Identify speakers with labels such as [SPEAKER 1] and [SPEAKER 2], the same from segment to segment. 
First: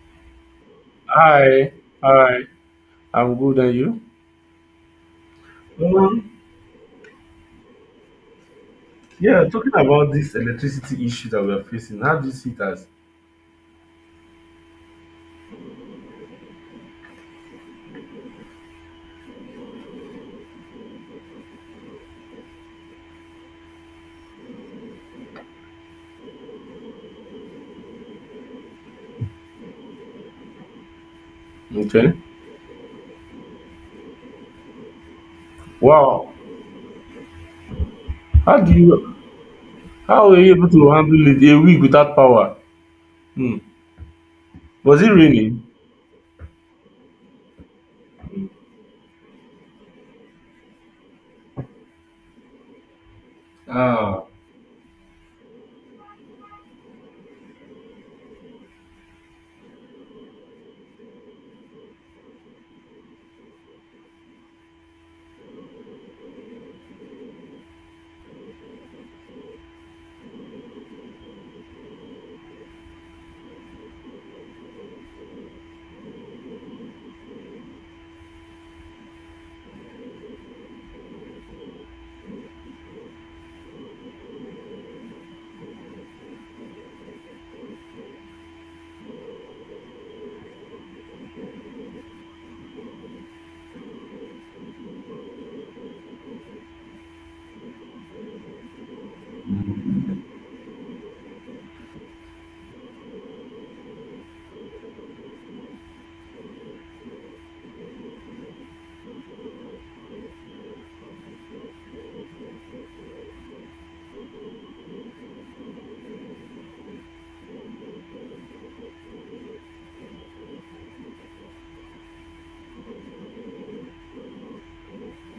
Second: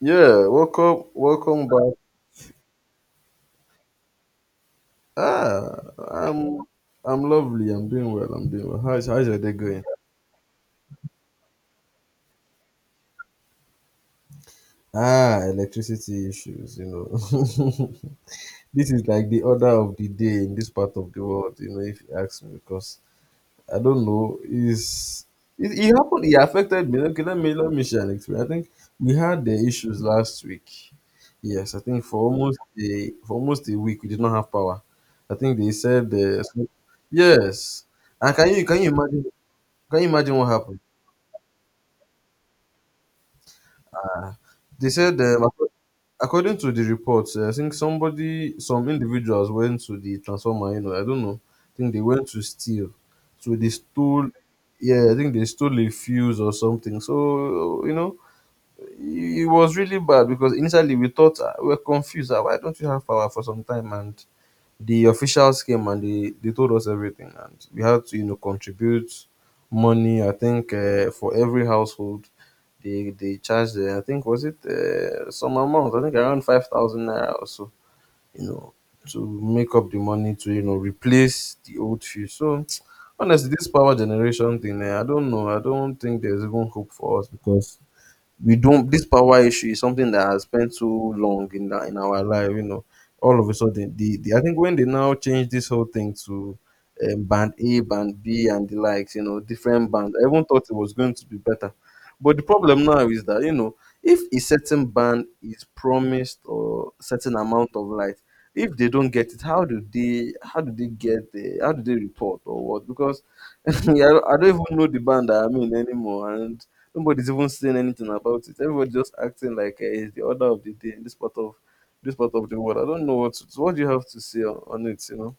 [SPEAKER 1] Yeah, welcome, welcome
[SPEAKER 2] Hi,
[SPEAKER 1] back.
[SPEAKER 2] hi. I'm good, and you?
[SPEAKER 1] Ah,
[SPEAKER 2] Um,
[SPEAKER 1] I'm I'm lovely. I'm doing well. I'm doing well. How's your
[SPEAKER 2] yeah,
[SPEAKER 1] day
[SPEAKER 2] talking
[SPEAKER 1] going?
[SPEAKER 2] about this electricity issue that we are facing, how do you see it as?
[SPEAKER 1] Ah, electricity issues. You know, this is like the order of the day in this part of the world. You know, if you ask me, because I don't know. It happened. It affected me. Okay, let me share an experience. I think we had the issues last week. Yes, I think
[SPEAKER 2] Okay.
[SPEAKER 1] for almost a week we did not have power. I think they said
[SPEAKER 2] Wow.
[SPEAKER 1] yes. And can
[SPEAKER 2] How
[SPEAKER 1] you
[SPEAKER 2] do
[SPEAKER 1] can you
[SPEAKER 2] you?
[SPEAKER 1] imagine, can you
[SPEAKER 2] How
[SPEAKER 1] imagine
[SPEAKER 2] were
[SPEAKER 1] what
[SPEAKER 2] you able
[SPEAKER 1] happened?
[SPEAKER 2] to handle it a week without power? Hmm.
[SPEAKER 1] Ah, they
[SPEAKER 2] Was it
[SPEAKER 1] said
[SPEAKER 2] raining?
[SPEAKER 1] according to the report, I think somebody, some individuals went to the transformer. You know, I don't know. I think they went to steal. So they
[SPEAKER 2] Ah,
[SPEAKER 1] stole. Yeah, I think they stole a fuse or something. So you know, it was really bad because initially we thought we were confused. Why don't we have power for some time? And the officials came and they told us everything, and we had to contribute money. I think for every household they charged, I think was it, some amount, I think around 5,000 naira or so, you know, to make up the money to, you know, replace the old fuse. So honestly, this power generation thing, I don't know, I don't think there's even hope for us, because we don't this power issue is something that has spent too long in that, in our life, you know. All of a sudden, the I think when they now change this whole thing to band A, band B, and the likes, you know, different bands, I even thought it was going to be better. But the problem now is that, you know, if a certain band is promised or certain amount of light, if they don't get it, how do they get the, how do they report, or what? Because yeah, I don't even know the band that I'm in anymore. And nobody's even saying anything about it. Everybody's just acting like, it's the order of the day in this part of the world. I don't know what to, so what do you have to say on it. You know?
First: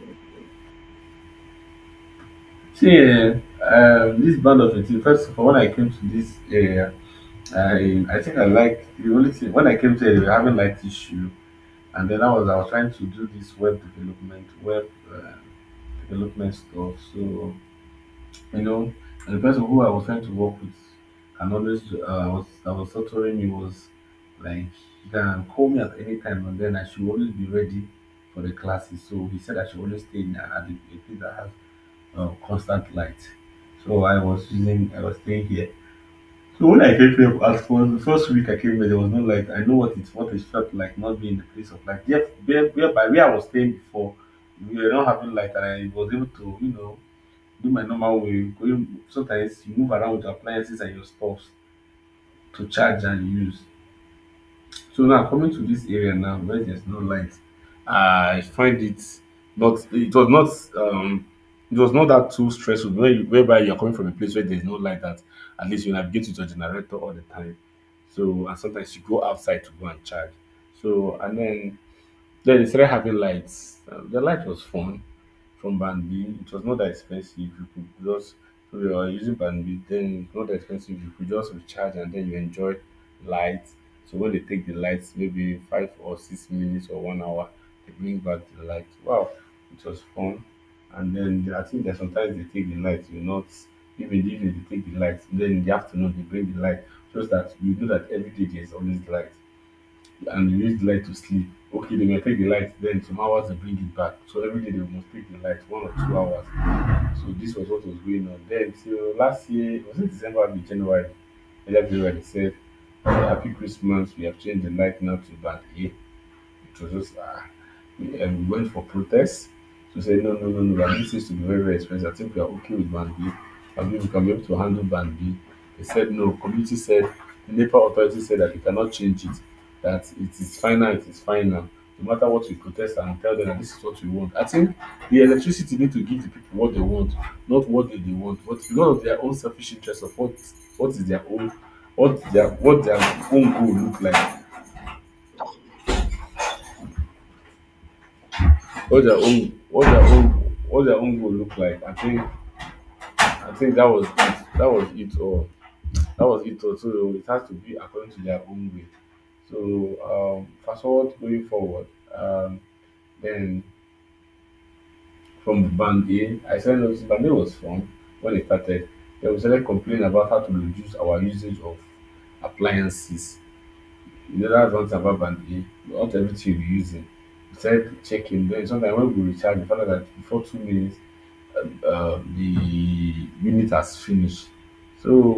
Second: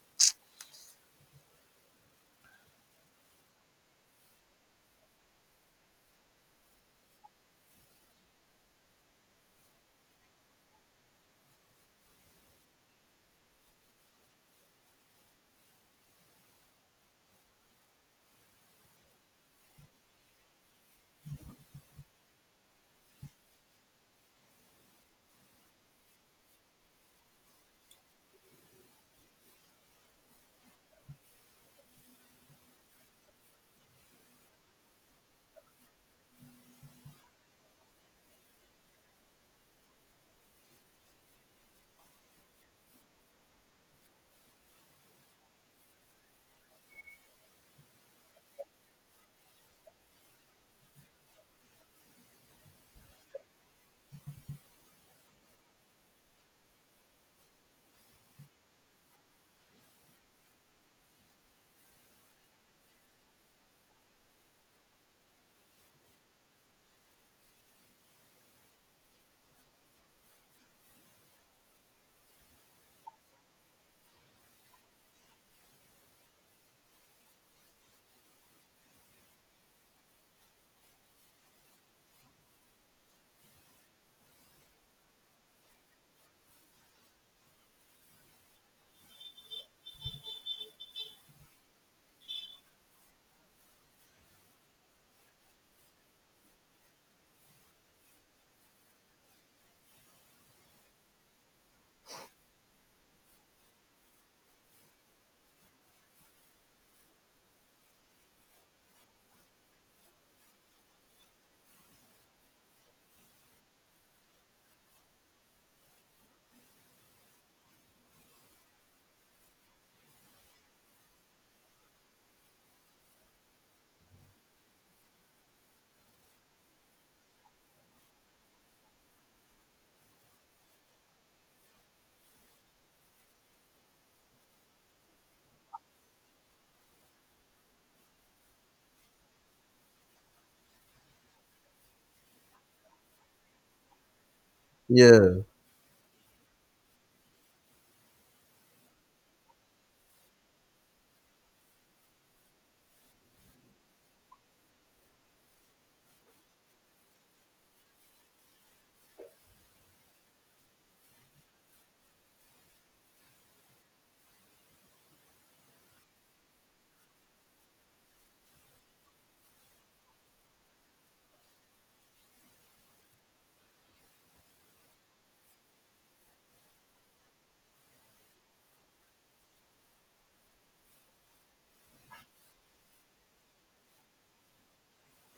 [SPEAKER 2] I find it not. It was not.
[SPEAKER 1] Yeah,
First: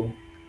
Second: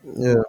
[SPEAKER 1] yeah,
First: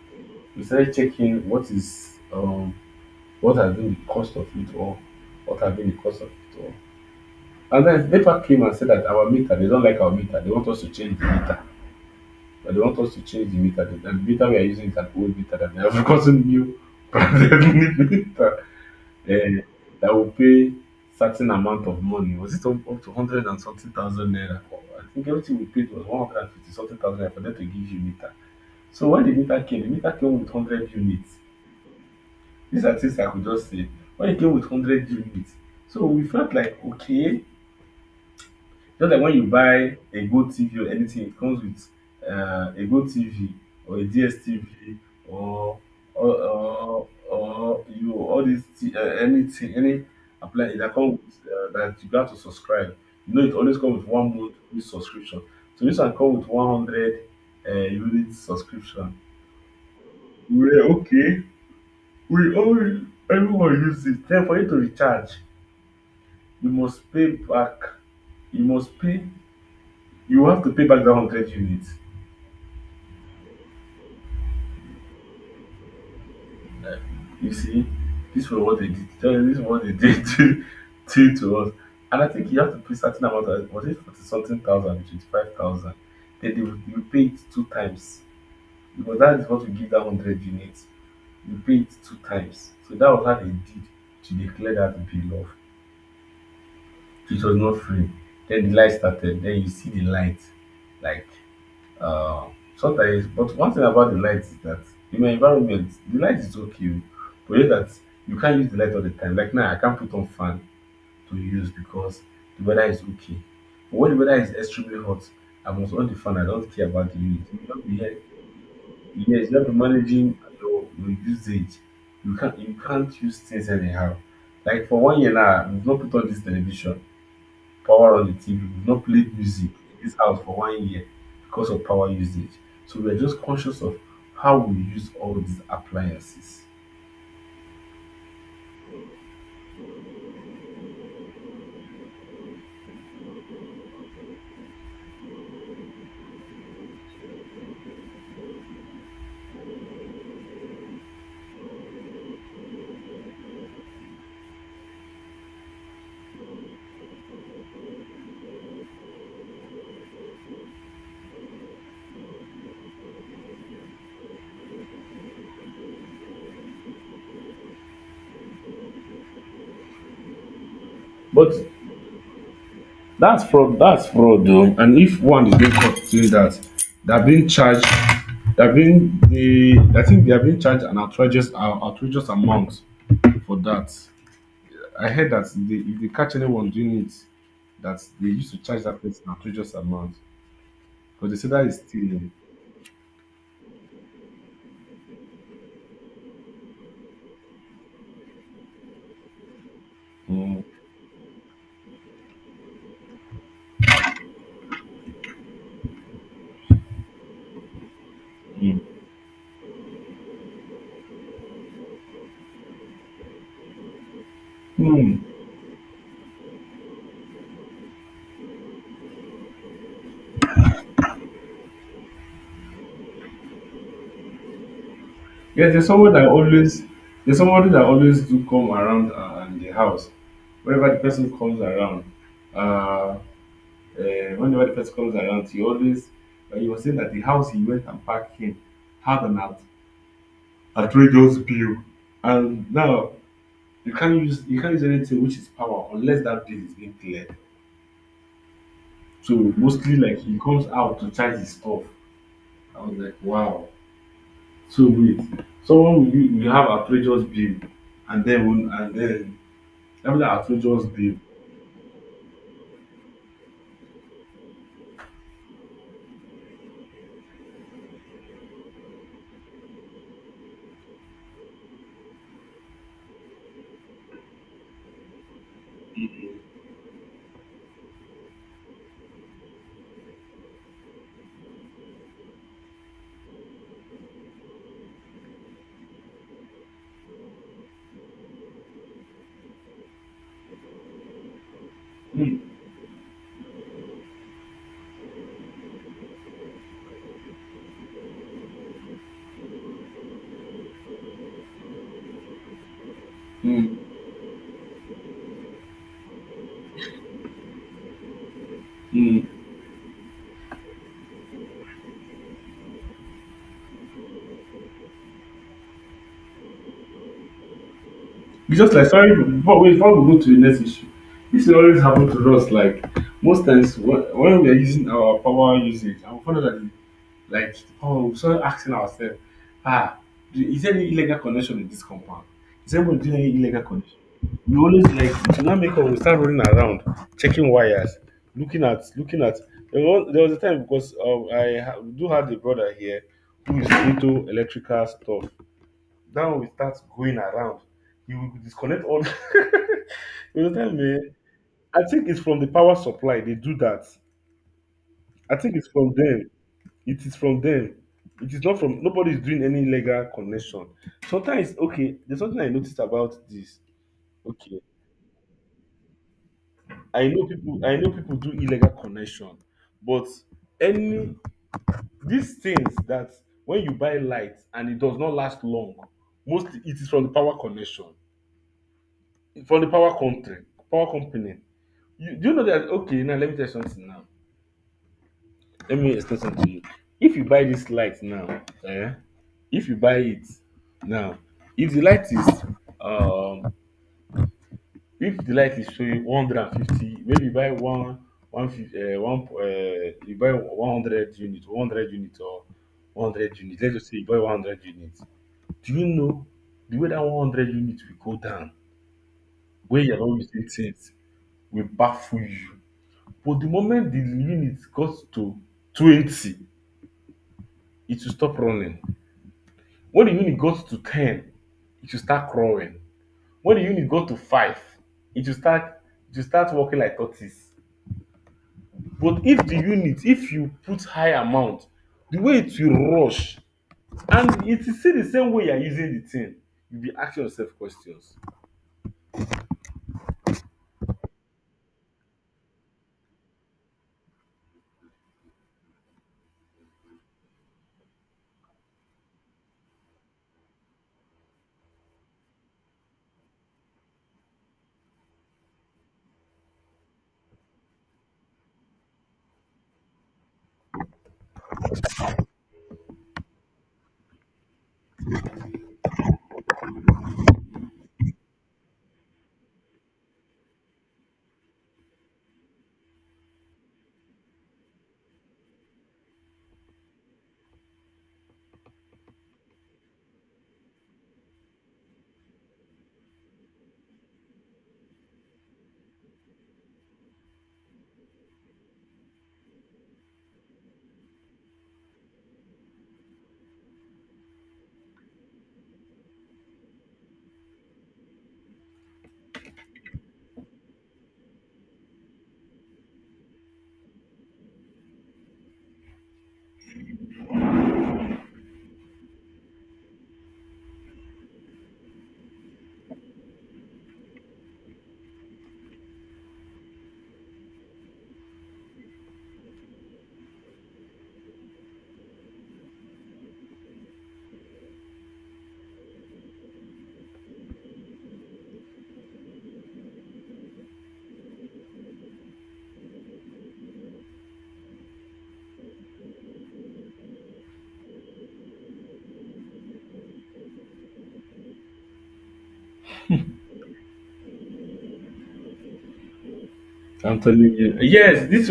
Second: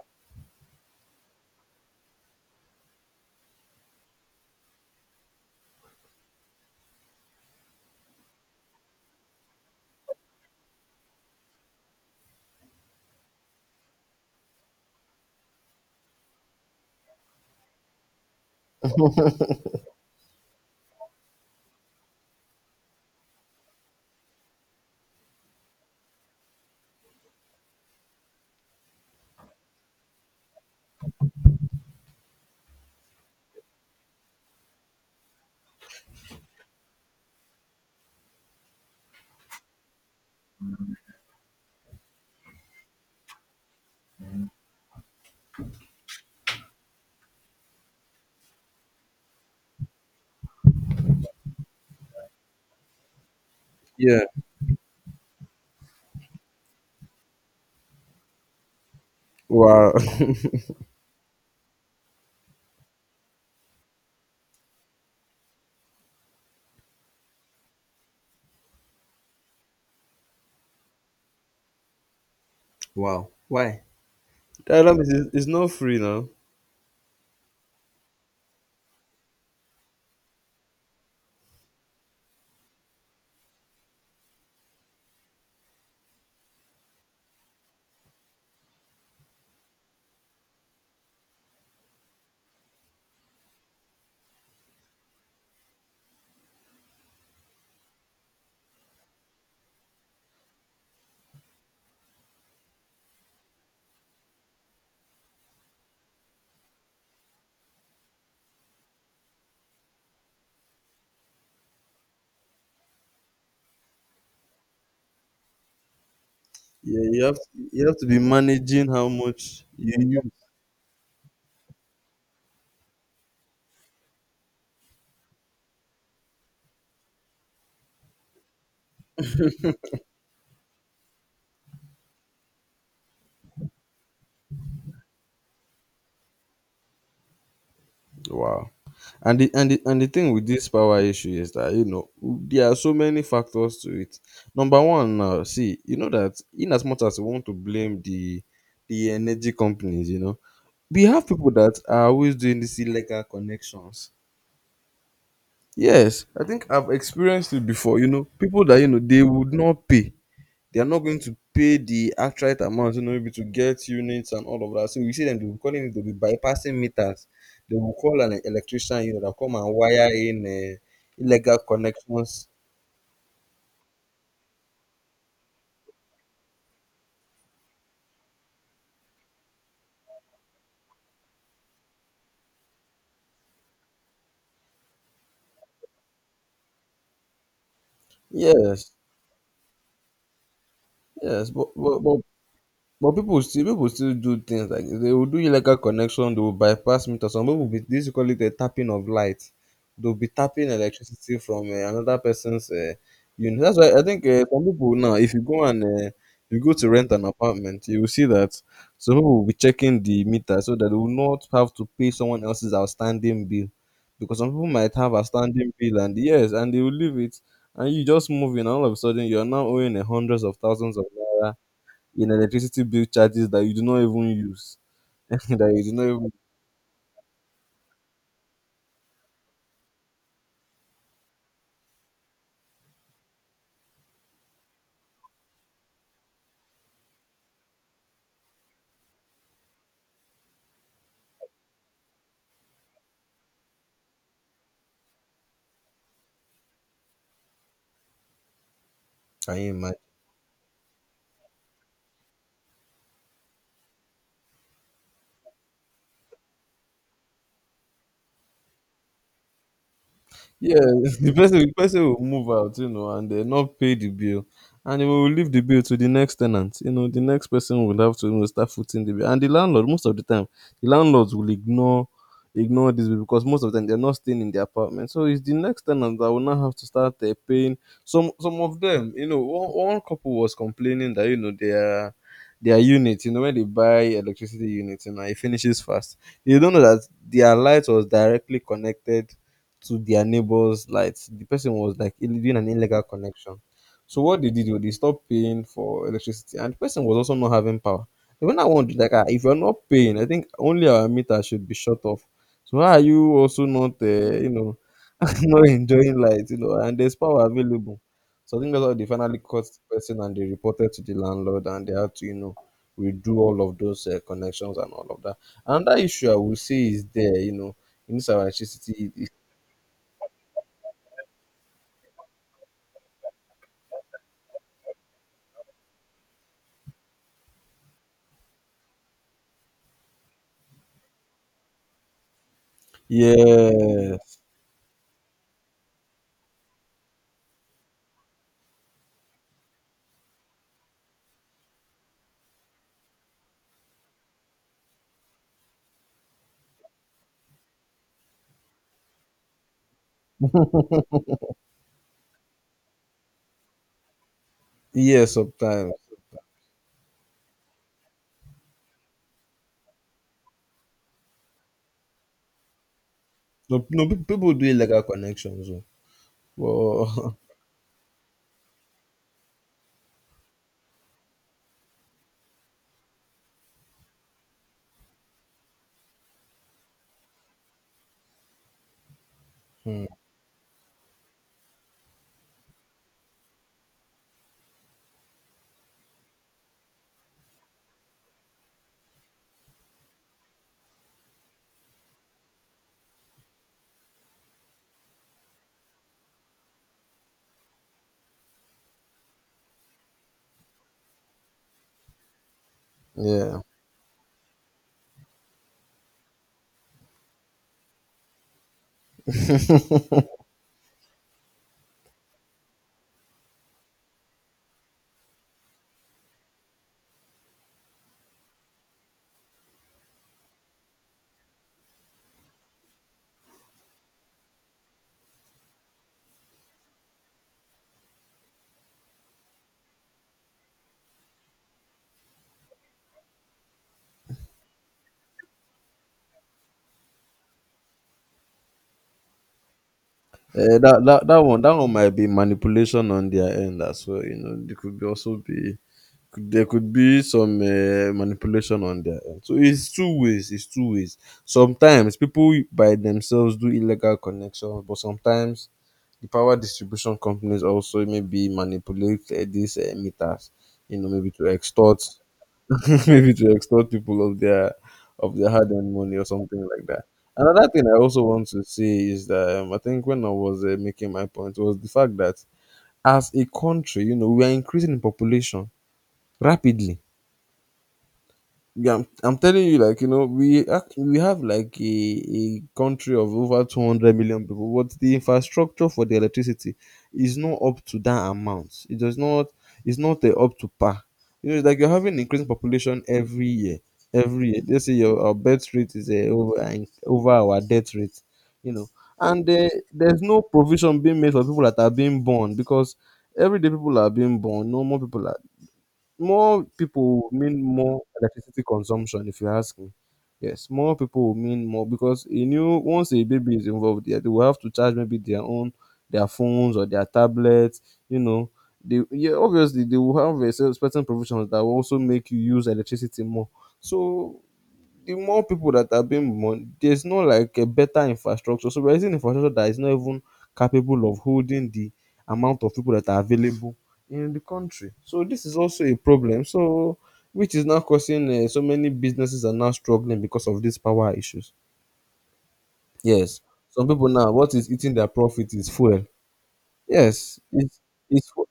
[SPEAKER 1] yeah. Wow, wow. Why? Dialogue is not free now. Yeah, you have to be managing how much you. Wow. And the thing with this power issue is that, you know, there are so many factors to it. Number one, now see, you know that, in as much as we want to blame the energy companies, you know, we have people that are always doing these illegal connections. Yes, I think I've experienced it before. You know, people that, you know, they would not pay. They are not going to pay the actual amount, you know, maybe to get units and all of that. So you see them, they'll be calling it, they'll be bypassing meters. They will call an electrician, you know, that come and wire in
[SPEAKER 2] But
[SPEAKER 1] illegal connections.
[SPEAKER 2] that's fraud. That's fraud, though. And if one is being caught doing that, they're being charged. They're being the. I think they are being charged an outrageous, outrageous amount.
[SPEAKER 1] Yes, yes, but people still, do things like, they will do illegal connection, they will bypass meter. Some people be this, you call it a tapping of light. They'll be tapping electricity from, another person's, unit. That's why I think, some people now, if you go and, you go to rent an apartment, you will see that
[SPEAKER 2] Hmm.
[SPEAKER 1] some people will be checking the meter, so that they will not have to pay someone else's outstanding bill. Because some people might have
[SPEAKER 2] Hmm.
[SPEAKER 1] a standing bill, and yes, and they will leave it, and you just move in, and all of a sudden you are now owing, hundreds of thousands of naira in electricity bill charges that you do not even use, that you do not even, can you imagine? Yeah, the person will move out, you know, and they not pay the bill, and they will leave the bill to the next tenant. You know, the next person will have to, you know, start footing the bill. And the landlord, most of the time, the landlords will ignore, this bill, because most of them, they're not staying in the apartment. So it's the next tenant that will now have to start, paying. Some of them, you know, one couple was complaining that, you know, their unit, you know, when they buy electricity units, you know, it finishes fast. You don't know that their light was directly connected to their neighbor's lights. The person was like, doing an illegal connection. So what they did was, they stopped paying for electricity, and the person was also not having power. And when I wondered, like, ah, if you're not paying, I think only our meter should be shut off. So why are you also not, you know, not enjoying light, you know? And there's power available. So I think that's how they finally caught the person, and they reported to the landlord, and they had to, you know, redo all of those, connections and all of that. Another issue I would say is there, you know, in this our electricity. Yes. Yes, sometimes. No, no, people do illegal connections. Oh. But hmm, yeah. Eh, that one might be manipulation on their end as well. You know, there could be also be, there could be some, manipulation on their end. So it's two ways. It's two ways. Sometimes people by themselves do illegal connections, but sometimes the power distribution companies also maybe manipulate, these, meters. You know, maybe to extort, maybe to extort people of their, hard-earned money or something like that. Another thing I also want to say is that, I think when I was, making my point was the fact that, as a country, you know, we are increasing in population rapidly. Yeah, I'm telling you, like, you know, we we have like a country of over 200 million people, but the infrastructure for the electricity is not up to that amount. It does not. It's not, up to par. You know, it's like you're having increasing population every year. Every year, let's say your our birth rate is, over our death rate. You know, and there's no provision being made for people that are being born, because every day people are being born. No More people are, more people will mean more electricity consumption, if you ask me. Yes, more people will mean more, because a new once a baby is involved, yeah, they will have to charge maybe their own, their phones or their tablets, you know. They, yeah, obviously they will have a certain provisions that will also make you use electricity more. So the more people that are being born, there's no like a better infrastructure. So we're using infrastructure that is not even capable of holding the amount of people that are available in the country. So this is also a problem. So, which is now causing, so many businesses are now struggling because of these power issues. Yes, some people now, what is eating their profit is fuel.
[SPEAKER 2] I'm
[SPEAKER 1] Yes,
[SPEAKER 2] telling you.
[SPEAKER 1] it's it's fu-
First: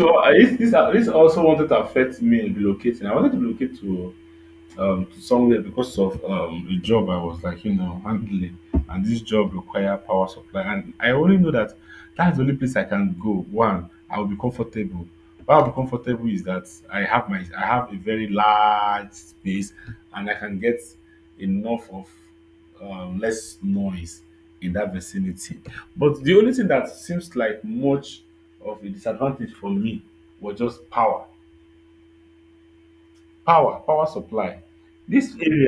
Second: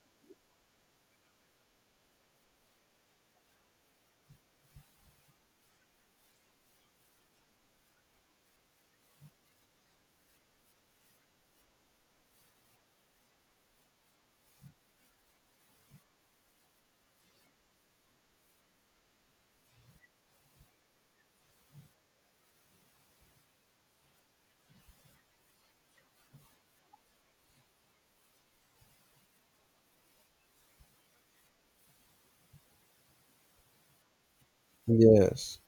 [SPEAKER 1] yes.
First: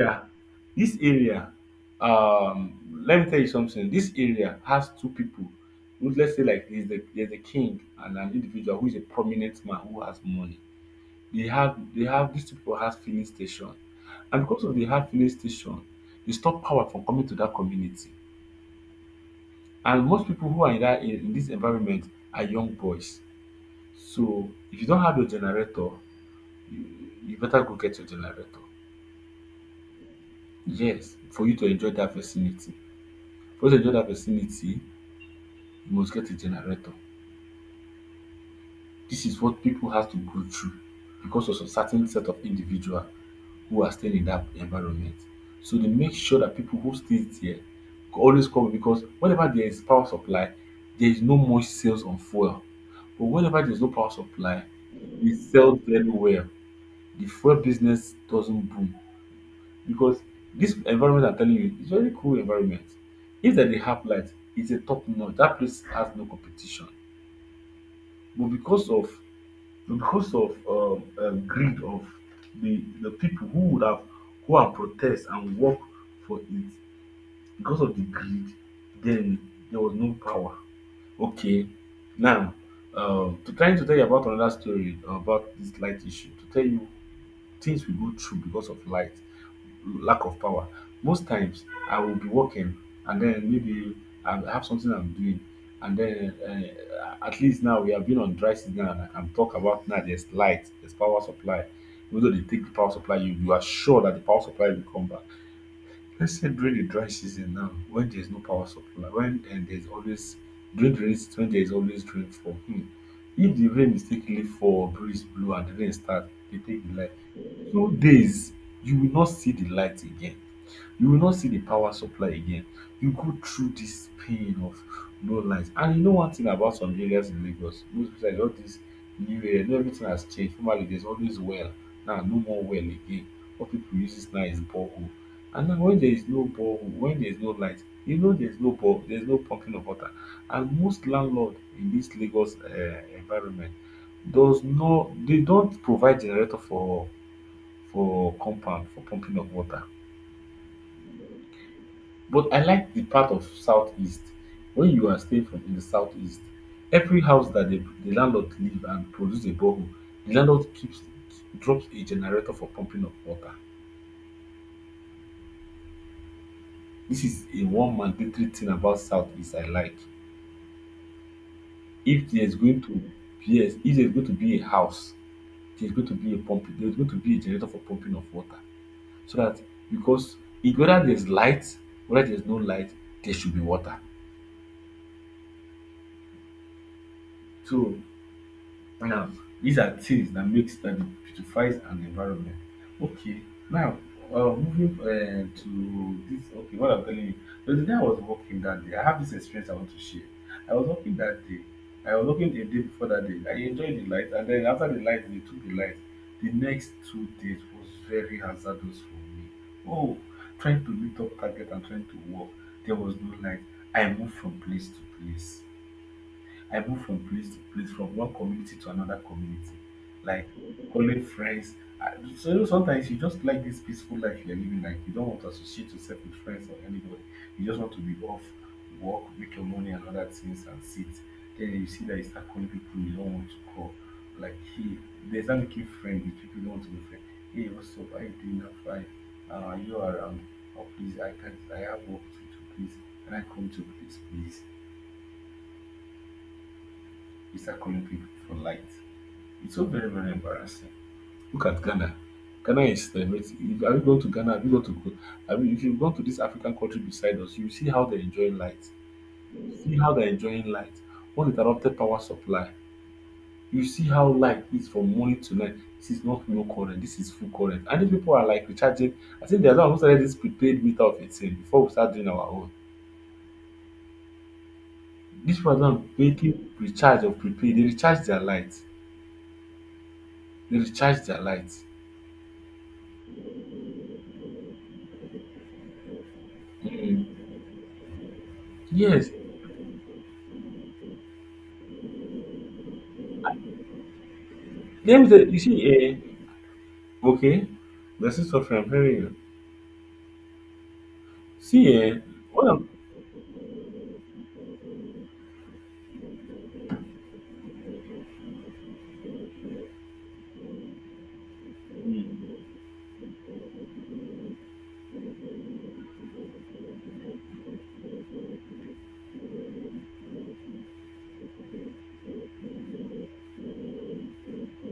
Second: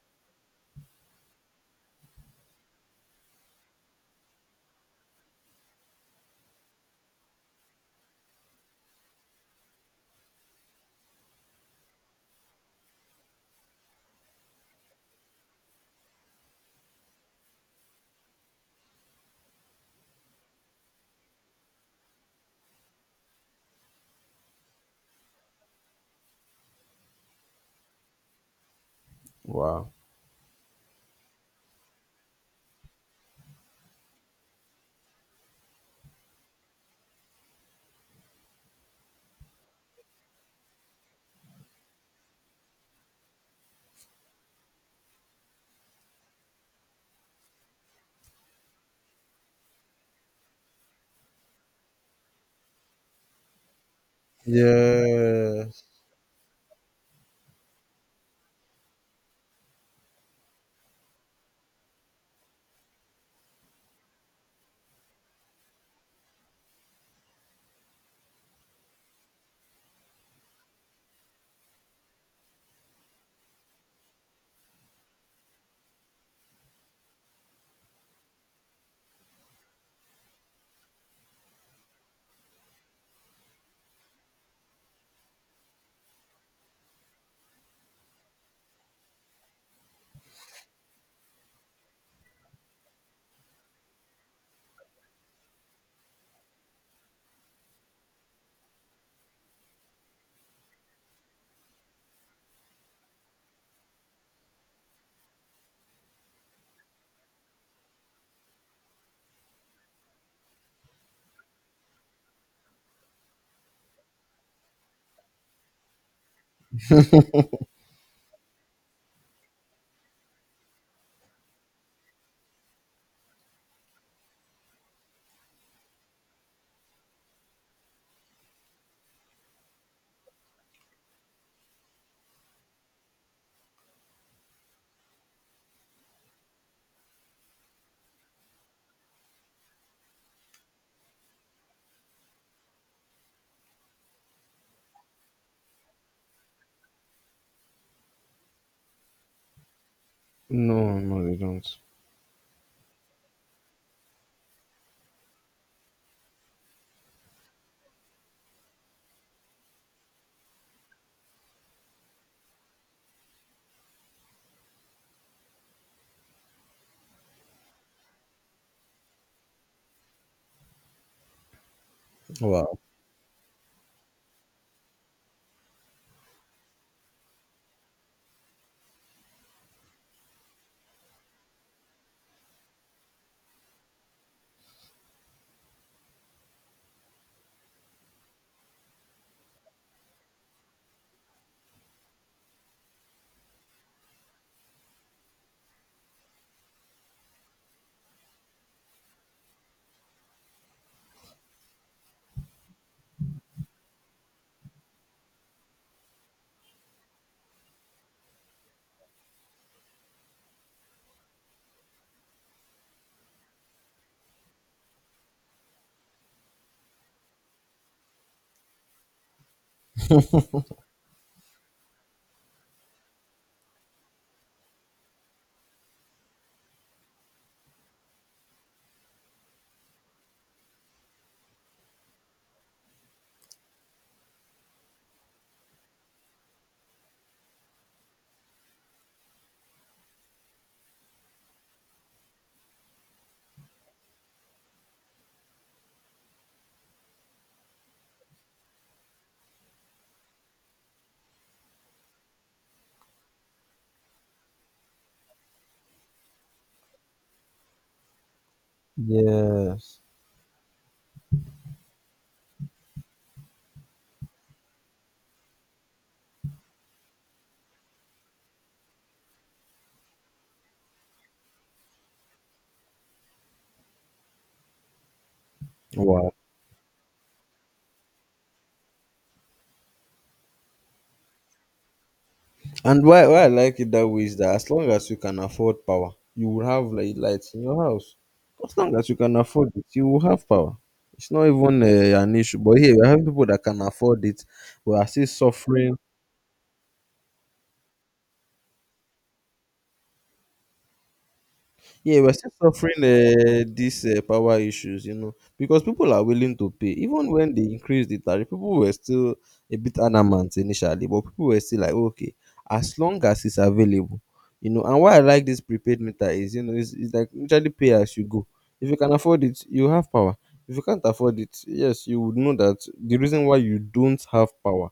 [SPEAKER 1] Wow. Yes. No, no, they don't. Wow. Yes. Wow. And why I like it that way is that, as long as you can afford power, you will have like lights in your house. As long as you can afford it, you will have power. It's not even, an issue. But here, we have people that can afford it, but are still suffering.
[SPEAKER 2] Okay. This is what I'm hearing. See, eh,
[SPEAKER 1] Yeah, we're still
[SPEAKER 2] what I'm
[SPEAKER 1] suffering, these, power issues, you know, because people are willing to pay. Even when they increased the tariff, people were still a bit adamant initially, but people were still like, okay, as long as it's available, you know. And why I like this prepaid meter is, you know, it's like literally pay as you go. If you can afford it, you have power. If you can't afford it, yes, you would know that the reason why you don't have power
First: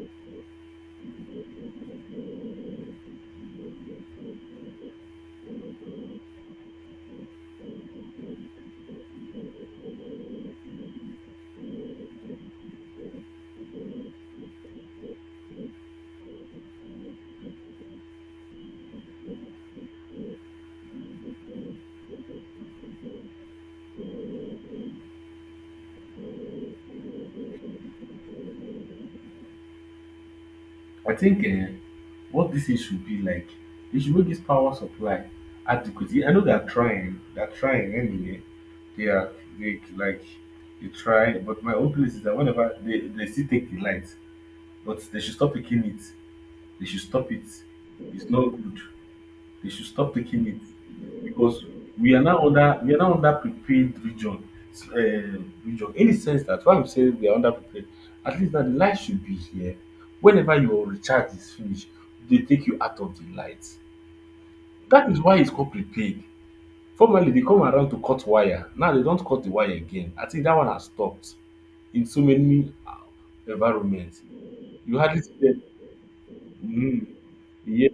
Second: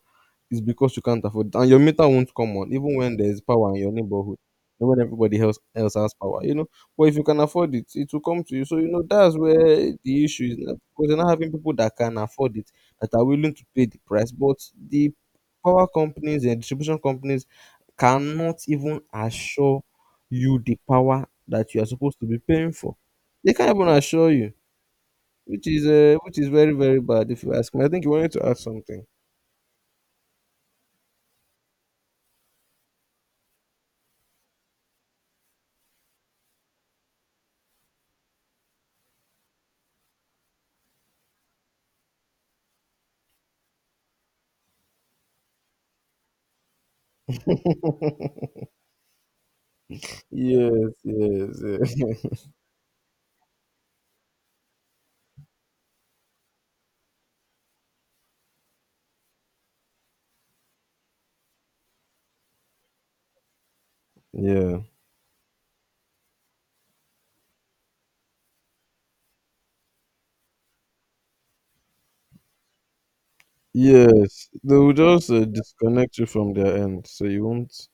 [SPEAKER 1] is because you can't afford it, and your meter won't come on even when there's power in your neighborhood, and when everybody else else has power. You know. But if you can afford it, it will come to you. So you know, that's where the issue is now, because you're not having people that can afford it that are willing to pay the price. But the power companies and distribution companies cannot even assure you the power that you are supposed to be paying for. They can't even assure you, which is very very bad. If you ask me, I think you wanted to ask something. Yes, yes, yes. Yeah. Yes. They will just disconnect you from their end. So you won't.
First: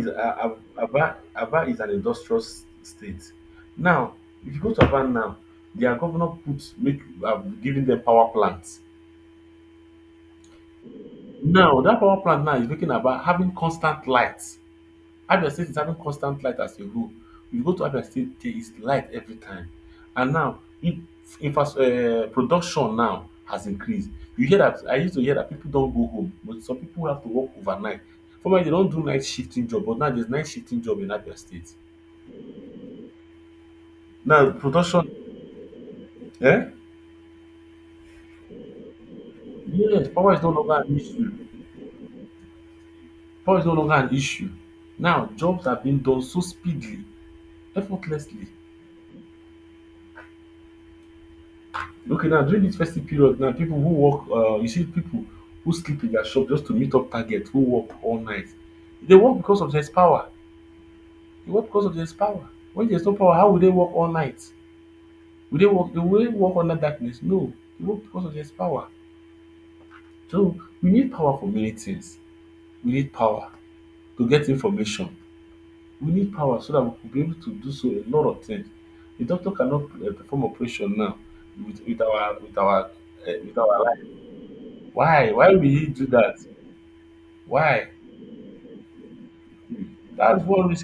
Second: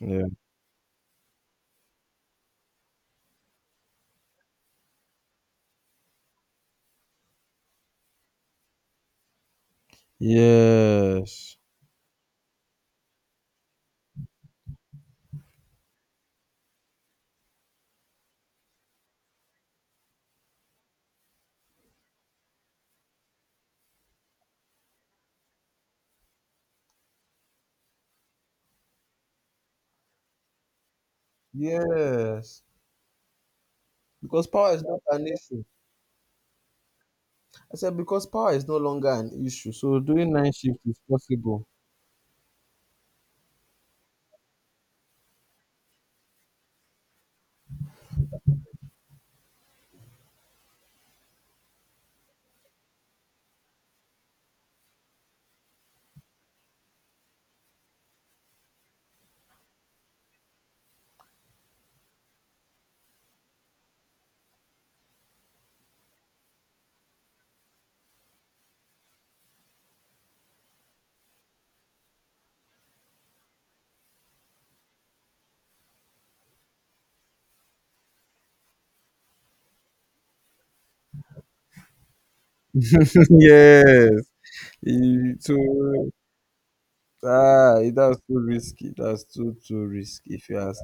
[SPEAKER 1] Yeah. Yes. Yes. Because power is not an issue. I said because power is no longer an issue. So doing nine shift is possible. Yes. So that's too risky. That's too risky if you ask.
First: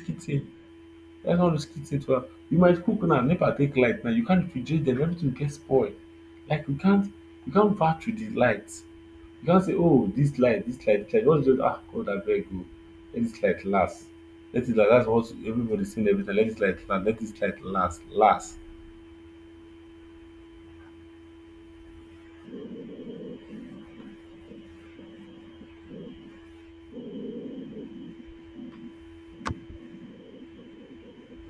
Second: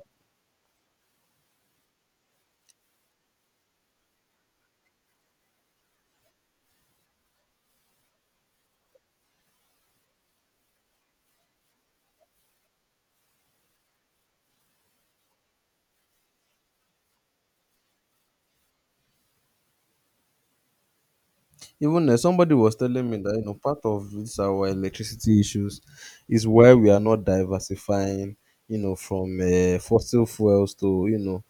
[SPEAKER 1] Even somebody was telling me that you know part of this our electricity issues is why we are not diversifying, you know, from fossil fuels to you know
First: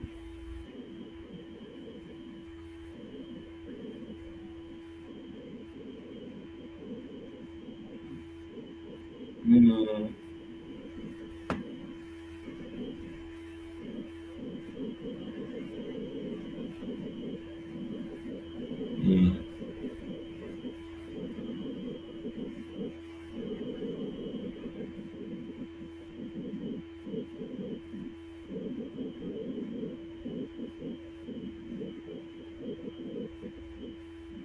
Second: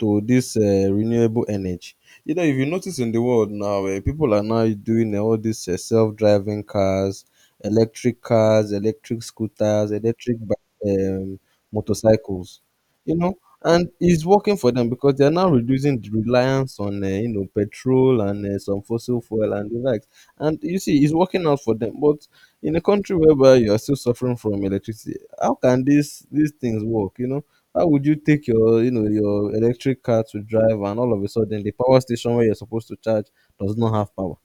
[SPEAKER 1] to this renewable energy. You know, if you notice in the world now, people are now doing all these self-driving cars, electric scooters, um, motorcycles. You know, and it's working for them because they're now reducing the reliance on you know petrol and some fossil fuel and the likes, and you see it's working out for them, but in a country whereby you are still suffering from electricity, how can these things work, you know? How would you take your you know your electric car to drive and all of a sudden the power station where you're supposed to charge does not have power,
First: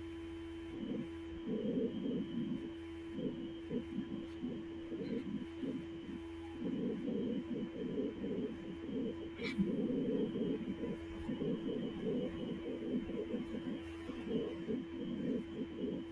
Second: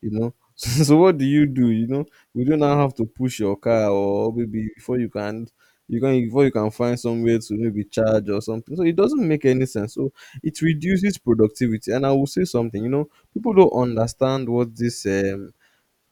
[SPEAKER 1] you know? So what do? You know, we do not have to push your car, or maybe before you can, before you can find somewhere to maybe charge or something. So it doesn't make any sense. So it reduces productivity. And I will say something, you know, people don't understand what this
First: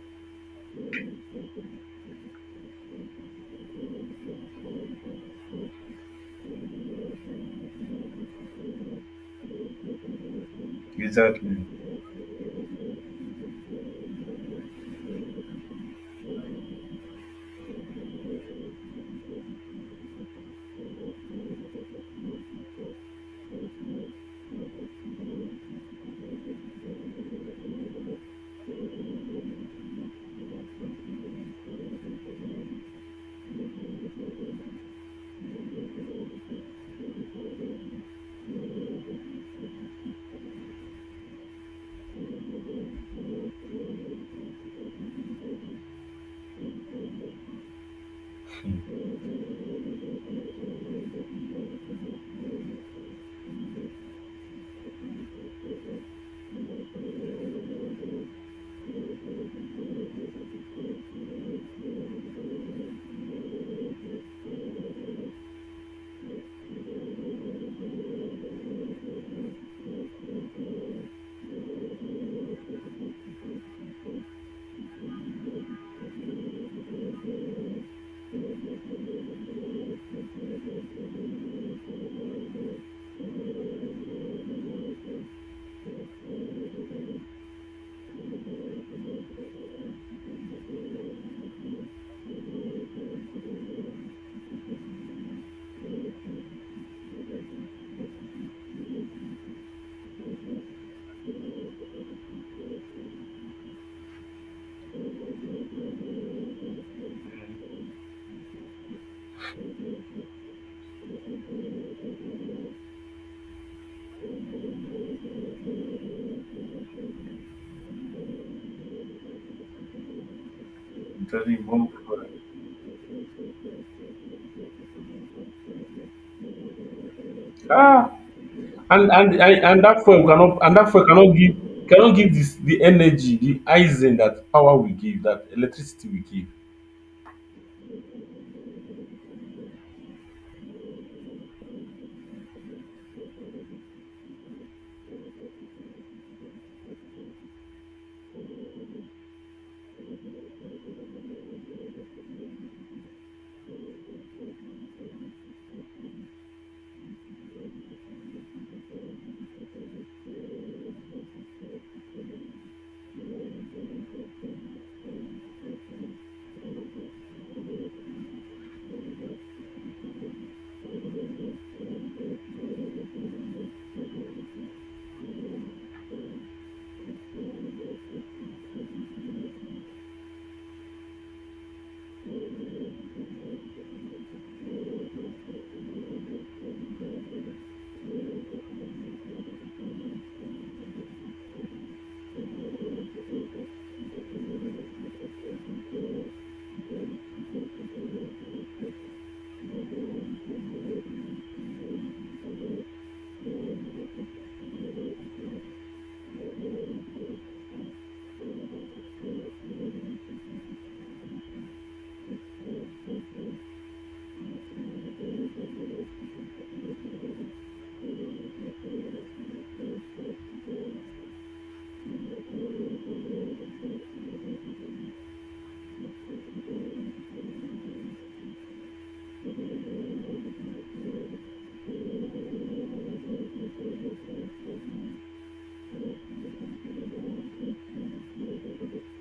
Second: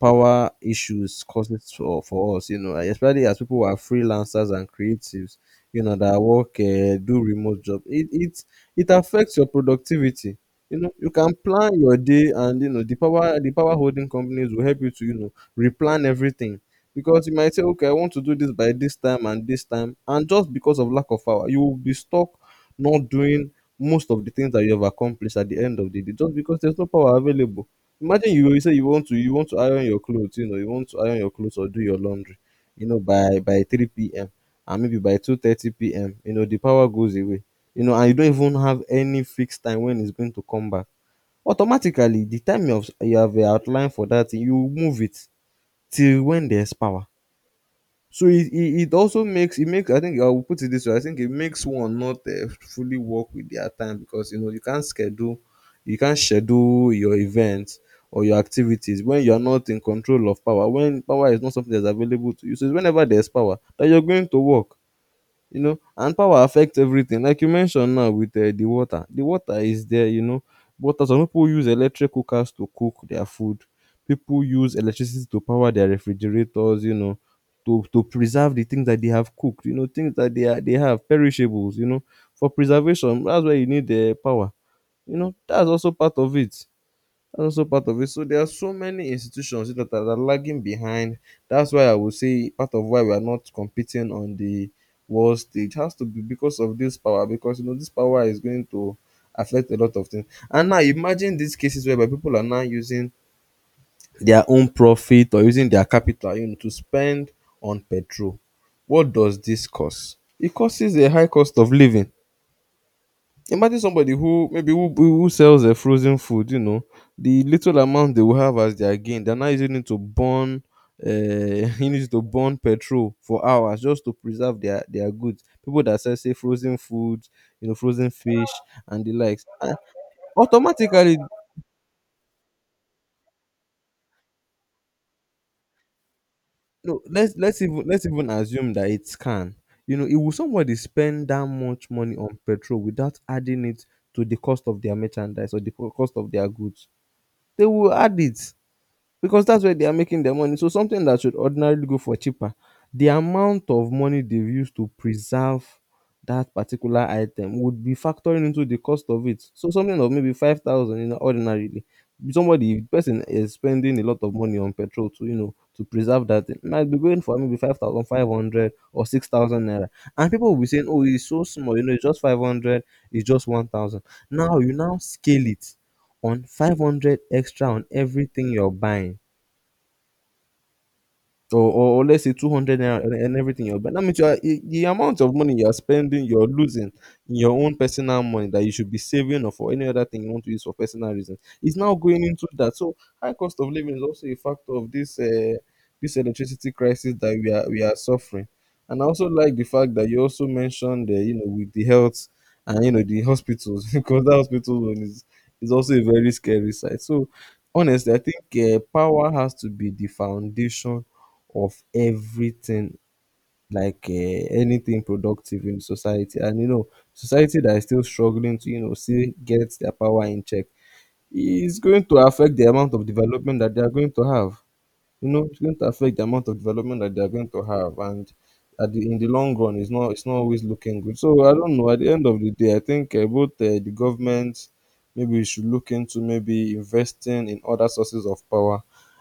[SPEAKER 1] power issues causes for us, you know, like, especially as people who are freelancers and creatives, you know, that work, do remote job. It affects your productivity. You know, you can plan your day, and you know the power holding companies will help you to you know replan everything, because you might say, okay, I want to do this by this time, and just because of lack of power, you will be stuck not doing most of the things that you have accomplished at the end of the day just because there's no power available. Imagine you say you want to iron your clothes, you know, you want to iron your clothes or do your laundry, you know, by three p.m., and maybe by 2:30 p.m., you know, the power goes away. You know, and you don't even have any fixed time when it's going to come back. Automatically, the time you have outlined for that thing, you move it till when there's power. So it also makes it makes I think I will put it this way, I think it makes one not fully work with their time, because you know you can't schedule your events or your activities when you are not in control of power, when power is not something that's available to you, so it's whenever there's power that you're going to work, you know. And power affects everything, like you mentioned now, with the water is there, you know, water. Some people use electric cookers to cook their food, people use electricity to power their refrigerators, you know, to preserve the things that they have cooked, you know, things that they have, perishables, you know, for preservation, that's why you need the power, you know, that's also part of it, that's also part of it. So there are so many institutions that are, lagging behind. That's why I would say part of why we are not competing on the world stage has to be because of this power. Because you know this power is going to affect a lot of things. And now imagine these cases whereby people are now using their own profit or using their capital, you know, to spend on petrol. What does this cause? It causes a high cost of living. Imagine somebody who maybe who sells a frozen food, you know, the little amount they will have as their gain, they're now using it to burn, you need to burn petrol for hours just to preserve their goods. People that sell say frozen foods, you know, frozen fish and the likes, and automatically, no, let's even assume that it's can, you know, it will, somebody spend that much money on petrol without adding it to the cost of their merchandise or the cost of their goods? They will add it because that's where they are making their money. So something that should ordinarily go for cheaper, the amount of money they've used to preserve that particular item would be factoring into the cost of it. So something of maybe 5,000, you know, ordinarily, somebody person is spending a lot of money on petrol to you know to preserve that thing, might be going for maybe 5,500 or 6,000 naira, and people will be saying, "Oh, it's so small, you know, it's just 500, it's just 1,000." Now you now scale it on 500 extra on everything you're buying, or let's say 200 naira and, everything else. But that means you are, I- the amount of money you are spending, you're losing in your own personal money that you should be saving or for any other thing you want to use for personal reasons. It's now going into that. So high cost of living is also a factor of this this electricity crisis that we are suffering. And I also like the fact that you also mentioned the you know with the health and you know the hospitals, because that hospital one is also a very scary side. So honestly, I think power has to be the foundation of everything, like anything productive in society, and you know society that is still struggling to you know see get their power in check is going to affect the amount of development that they are going to have, you know, it's going to affect the amount of development that they are going to have. And at in the long run, it's not always looking good. So I don't know, at the end of the day I think both the government, maybe we should look into maybe investing in other sources of power.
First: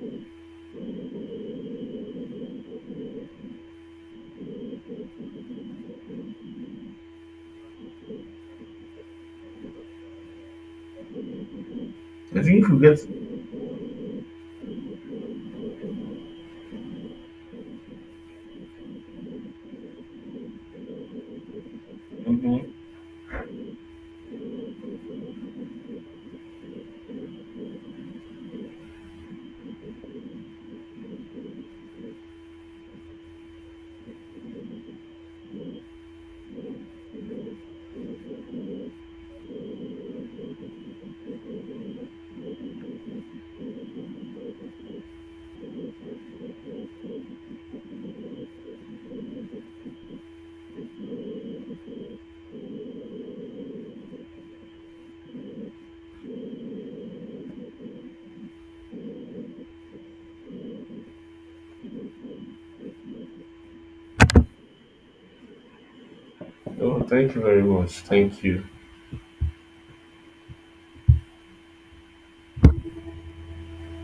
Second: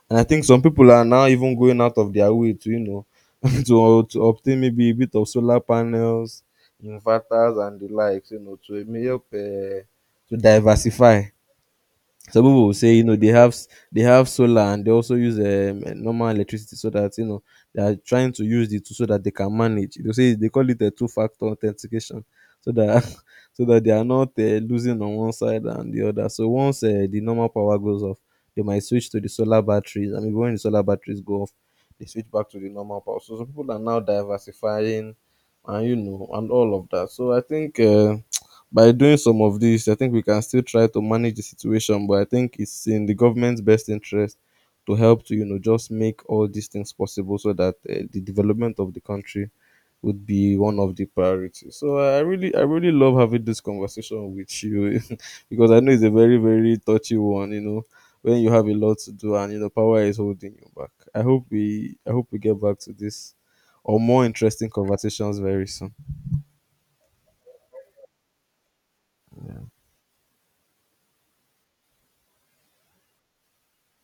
[SPEAKER 1] And I think some people are now even going out of their way to you know to obtain maybe a bit of solar panels, inverters and the likes, you know, to help to diversify. Some people will say you know they have, solar, and they also use normal electricity, so that you know they are trying to use the two so that they can manage. They say they call it a two-factor authentication, so that so that they are not losing on one side and the other. So once the normal power goes off, they might switch to the solar batteries, and maybe when the solar batteries go off, they switch back to the normal power. So some people are now diversifying, and you know, and all of that. So I think, by doing some of this, I think we can still try to manage the situation. But I think it's in the government's best interest to help to you know just make all these things possible, so that the development of the country would be one of the priorities. So I really, love having this conversation with you, because I know it's a very, very touchy one. You know, when you have a lot to do and you know power is holding you back. I hope I hope we get back to this or more interesting conversations very soon.